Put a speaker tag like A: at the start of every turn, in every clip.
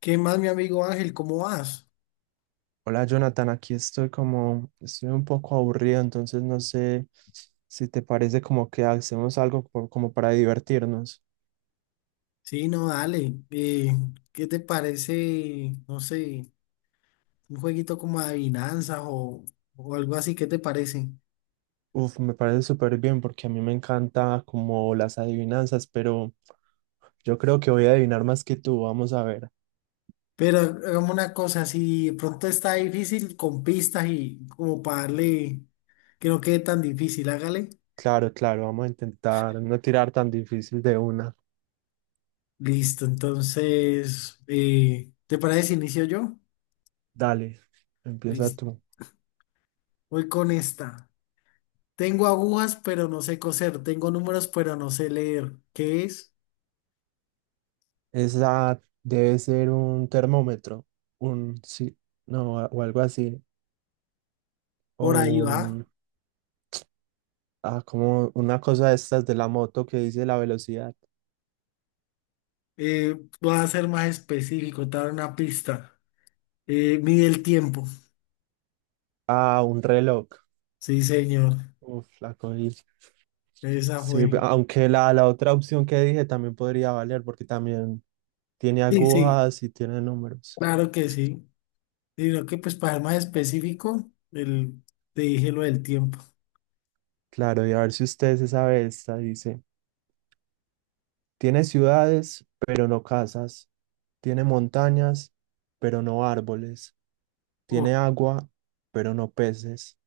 A: ¿Qué más, mi amigo Ángel? ¿Cómo vas?
B: Hola Jonathan, aquí estoy como, estoy un poco aburrido, entonces no sé si te parece como que hacemos algo como para divertirnos.
A: Sí, no, dale. ¿Qué te parece, no sé, un jueguito como adivinanzas o algo así? ¿Qué te parece?
B: Uf, me parece súper bien porque a mí me encanta como las adivinanzas, pero yo creo que voy a adivinar más que tú, vamos a ver.
A: Pero hagamos una cosa, si de pronto está difícil con pistas y como para darle que no quede tan difícil, hágale.
B: Claro, claro, vamos a intentar no tirar tan difícil de una.
A: Listo, entonces, ¿te parece si inicio yo?
B: Dale, empieza
A: Listo.
B: tú.
A: Voy con esta. Tengo agujas, pero no sé coser. Tengo números, pero no sé leer. ¿Qué es?
B: Esa debe ser un termómetro, un sí, no, o algo así, o
A: Por ahí va.
B: un... Ah, como una cosa de estas de la moto que dice la velocidad.
A: Eh, voy a ser más específico, te voy a dar una pista. Mide el tiempo.
B: Ah, un reloj.
A: Sí, señor.
B: Uf, la cogí.
A: Esa
B: Sí,
A: fue.
B: aunque la otra opción que dije también podría valer porque también tiene
A: Sí, sí,
B: agujas y tiene números.
A: claro que sí. Sino que pues para ser más específico, el, te dije lo del tiempo.
B: Claro, y a ver si usted se sabe esta. Dice, tiene ciudades, pero no casas. Tiene montañas, pero no árboles. Tiene
A: Oh,
B: agua, pero no peces.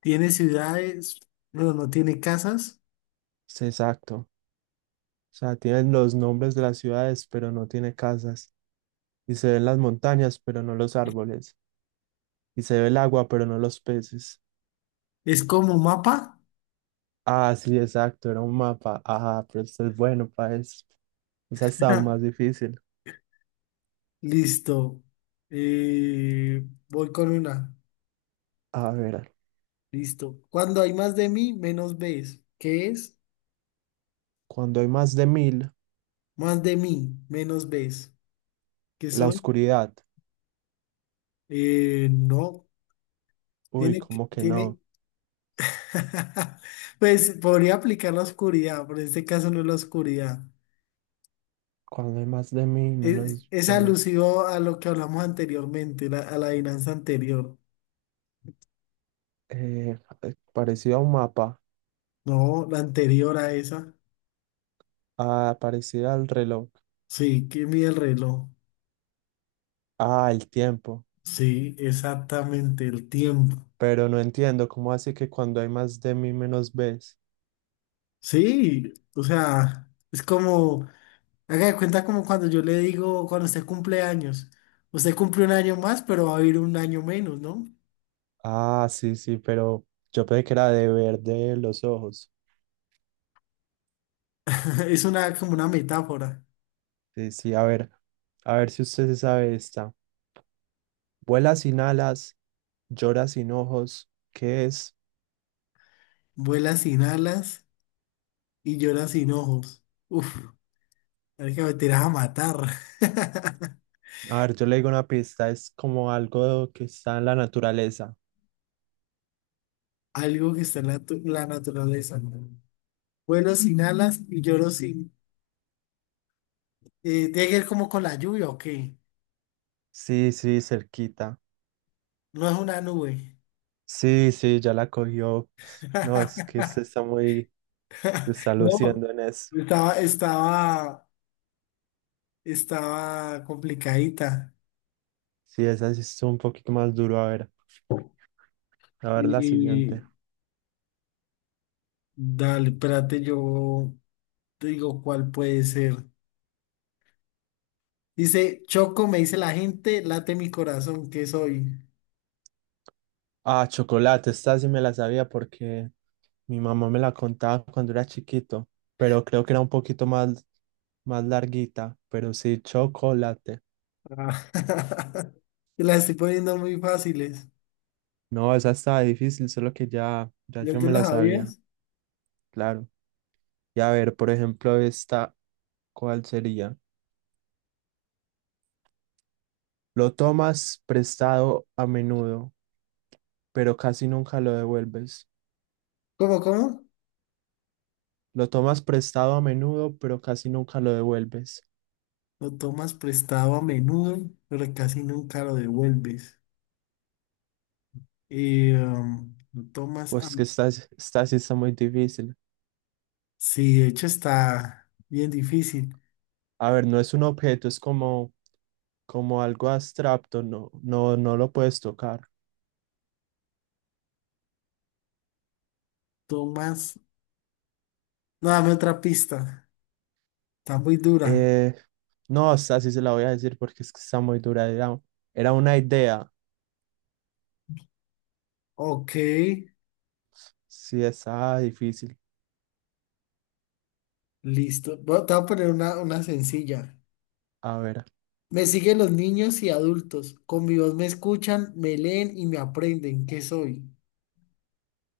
A: tiene ciudades, no, no tiene casas.
B: Sí, exacto. O sea, tienen los nombres de las ciudades, pero no tiene casas, y se ven las montañas, pero no los árboles, y se ve el agua, pero no los peces.
A: Es como mapa.
B: Ah, sí, exacto, era un mapa. Ah, pero esto es bueno para eso. Esa está aún más difícil.
A: Listo. Voy con una.
B: A ver,
A: Listo. Cuando hay más de mí, menos ves. ¿Qué es?
B: cuando hay más de mil,
A: Más de mí, menos ves. ¿Qué
B: la
A: soy?
B: oscuridad.
A: No,
B: Uy,
A: tiene que,
B: ¿cómo que
A: tiene,
B: no?
A: pues podría aplicar la oscuridad, pero en este caso no es la oscuridad.
B: Cuando hay más de mil,
A: Es,
B: menos
A: es
B: ves.
A: alusivo a lo que hablamos anteriormente, a la adivinanza anterior.
B: Eh, parecido a un mapa.
A: No, la anterior a esa.
B: Ah, parecido al reloj.
A: Sí, que mide el reloj.
B: Ah, el tiempo.
A: Sí, exactamente, el tiempo.
B: Pero no entiendo, ¿cómo así que cuando hay más de mil, menos ves?
A: Sí, o sea, es como, haga de cuenta como cuando yo le digo, cuando usted cumple años, usted cumple un año más, pero va a vivir un año menos, ¿no?
B: Ah, sí, sí, pero yo pensé que era de verde los ojos.
A: Es una como una metáfora.
B: Sí, sí, a ver si usted se sabe esta. Vuela sin alas, llora sin ojos. ¿Qué es?
A: Vuela sin alas y llora sin ojos. Uf, hay que meter a matar.
B: A ver, yo le digo una pista, es como algo que está en la naturaleza.
A: Algo que está en la, la naturaleza. ¿No? Vuelo sin alas y lloro sin. Tiene que ver como con la lluvia, ¿o qué?
B: Sí, sí, cerquita.
A: No es una nube.
B: Sí, sí, ya la cogió. No, es que usted está muy, se está
A: No,
B: luciendo en eso.
A: estaba, estaba, estaba complicadita.
B: Sí, esa sí es un poquito más duro. A ver la
A: Y
B: siguiente.
A: dale, espérate, yo te digo cuál puede ser. Dice, Choco, me dice la gente, late mi corazón, ¿qué soy?
B: Ah, chocolate, esta sí me la sabía porque mi mamá me la contaba cuando era chiquito, pero creo que era un poquito más, más larguita, pero sí, chocolate.
A: Ah, te las estoy poniendo muy fáciles.
B: No, esa estaba difícil, solo que ya, ya
A: ¿Ya
B: yo
A: te
B: me
A: las
B: la sabía,
A: sabías?
B: claro. Y a ver, por ejemplo, esta, ¿cuál sería? Lo tomas prestado a menudo, pero casi nunca lo devuelves.
A: ¿Cómo, cómo?
B: Lo tomas prestado a menudo, pero casi nunca lo devuelves.
A: Lo tomas prestado a menudo, pero casi nunca lo devuelves. Y, lo tomas a...
B: Pues que esta sí está muy difícil.
A: Sí, de hecho está bien difícil.
B: A ver, no es un objeto, es como como algo abstracto, no, no, no lo puedes tocar.
A: Tomas... No, dame otra pista. Está muy dura.
B: Eh, no, hasta así se la voy a decir porque es que está muy dura. Era, era una idea.
A: Ok,
B: Sí, está difícil.
A: listo. Bueno, te voy a poner una sencilla.
B: A ver,
A: Me siguen los niños y adultos. Con mi voz me escuchan, me leen y me aprenden. ¿Qué soy?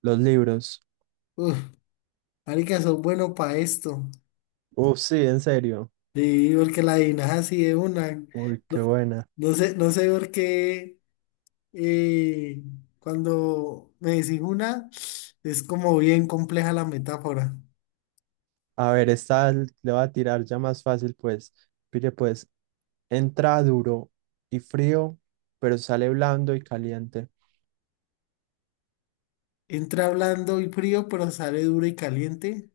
B: los libros.
A: Uf, marica, son bueno para esto.
B: Sí, en serio.
A: Sí, porque la adivinas así de una.
B: Uy,
A: No,
B: qué buena.
A: no sé por qué eh, cuando me decís una, es como bien compleja la metáfora.
B: A ver, esta le va a tirar ya más fácil, pues. Pide, pues, entra duro y frío, pero sale blando y caliente.
A: Entra blando y frío, pero sale duro y caliente.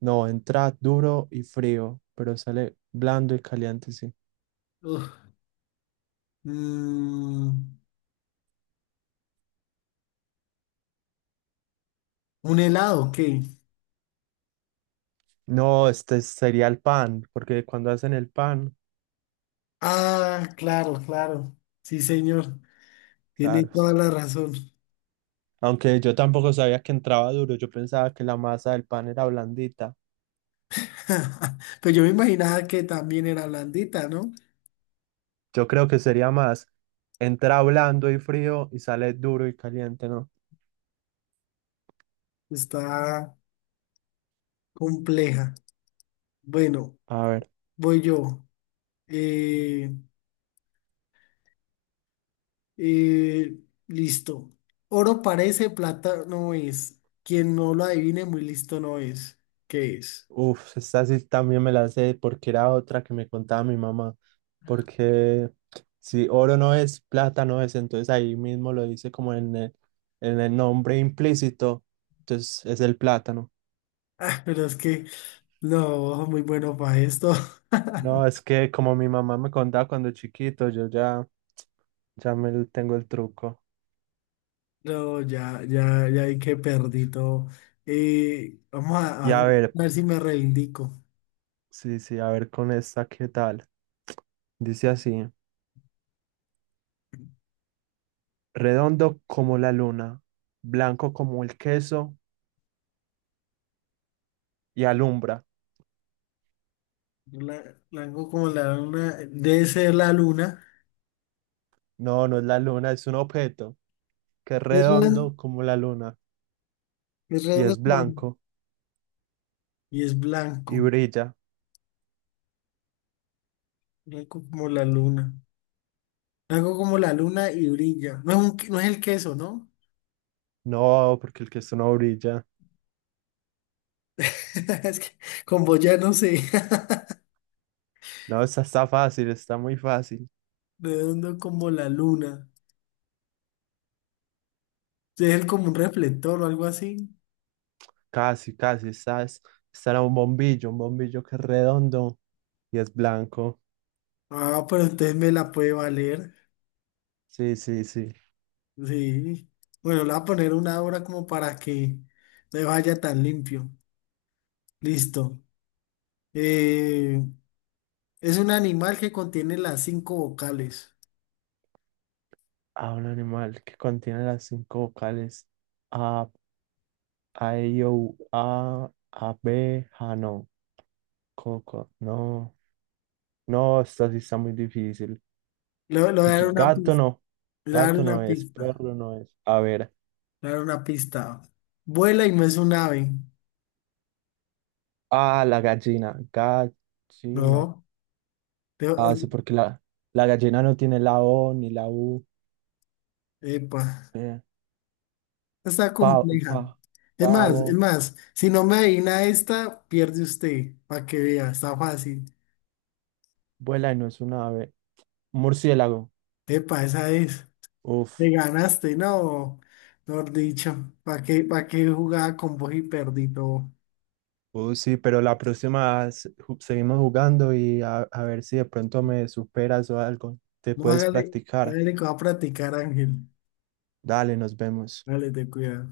B: No, entra duro y frío, pero sale blando y caliente, sí.
A: Uf, mm, un helado, ¿qué?
B: No, este sería el pan, porque cuando hacen el pan,
A: Ah, claro, claro. Sí, señor. Tiene
B: claro.
A: toda la razón.
B: Aunque yo tampoco sabía que entraba duro, yo pensaba que la masa del pan era blandita.
A: Pero yo me imaginaba que también era blandita, ¿no?
B: Yo creo que sería más, entra blando y frío y sale duro y caliente, ¿no?
A: Está compleja. Bueno,
B: A ver,
A: voy yo. Eh, eh, listo. Oro parece, plata no es. Quien no lo adivine, muy listo no es. ¿Qué es?
B: uff, esta sí también me la sé porque era otra que me contaba mi mamá, porque si oro no es, plata no es, entonces ahí mismo lo dice como en el nombre implícito, entonces es el plátano.
A: Ah, pero es que no, muy bueno para esto.
B: No, es que como mi mamá me contaba cuando chiquito, yo ya, ya me le tengo el truco.
A: No, ya, ya, ya hay que perdí todo. Vamos
B: Y
A: a
B: a ver,
A: ver si me reivindico.
B: sí, sí, a ver con esta, ¿qué tal? Dice así, redondo como la luna, blanco como el queso y alumbra.
A: La hago como la luna, debe ser la luna.
B: No, no es la luna, es un objeto que es
A: Es redondo,
B: redondo como la luna
A: es
B: y
A: redondo
B: es
A: como
B: blanco
A: y es
B: y
A: blanco,
B: brilla.
A: blanco como la luna. La hago como la luna y brilla. No es, no es el queso, ¿no?
B: No, porque el queso no brilla.
A: Es que como ya no sé.
B: No, esta está fácil, está muy fácil.
A: Redondo como la luna. Sí, es el como un reflector o algo así.
B: Casi, casi, esta es... Este era un bombillo que es redondo y es blanco.
A: Ah, pero entonces me la puede valer.
B: Sí, sí, sí.
A: Sí. Bueno, le voy a poner una hora como para que no vaya tan limpio. Listo. Eh, Es un animal que contiene las cinco vocales.
B: A un animal que contiene las cinco vocales. A, A, I, O, U, A, B, A, no. Coco, no. No, esta sí está muy difícil.
A: Lo voy a dar una
B: Gato
A: pista.
B: no.
A: Le voy a dar
B: Gato no
A: una
B: es,
A: pista.
B: perro no es. A ver.
A: Le voy a dar una pista. Vuela y no es un ave.
B: Ah, la gallina. Gallina.
A: No. Te-
B: Ah, sí, porque la gallina no tiene la O ni la U.
A: Epa.
B: Eh,
A: Está
B: Pa-
A: compleja.
B: pa-
A: Es más, es
B: pavo,
A: más. Si no me adivina esta, pierde usted. Para que vea. Está fácil.
B: vuela y no es una ave. Murciélago.
A: Epa, esa es. Me
B: Uf.
A: ganaste. No. Mejor dicho. Para qué jugaba con vos y perdí todo?
B: Sí, pero la próxima seguimos jugando y a ver si de pronto me superas o algo. Te
A: No,
B: puedes
A: hágale.
B: practicar.
A: Hágale que va a practicar, Ángel.
B: Dale, nos vemos.
A: Hágale, te cuidado.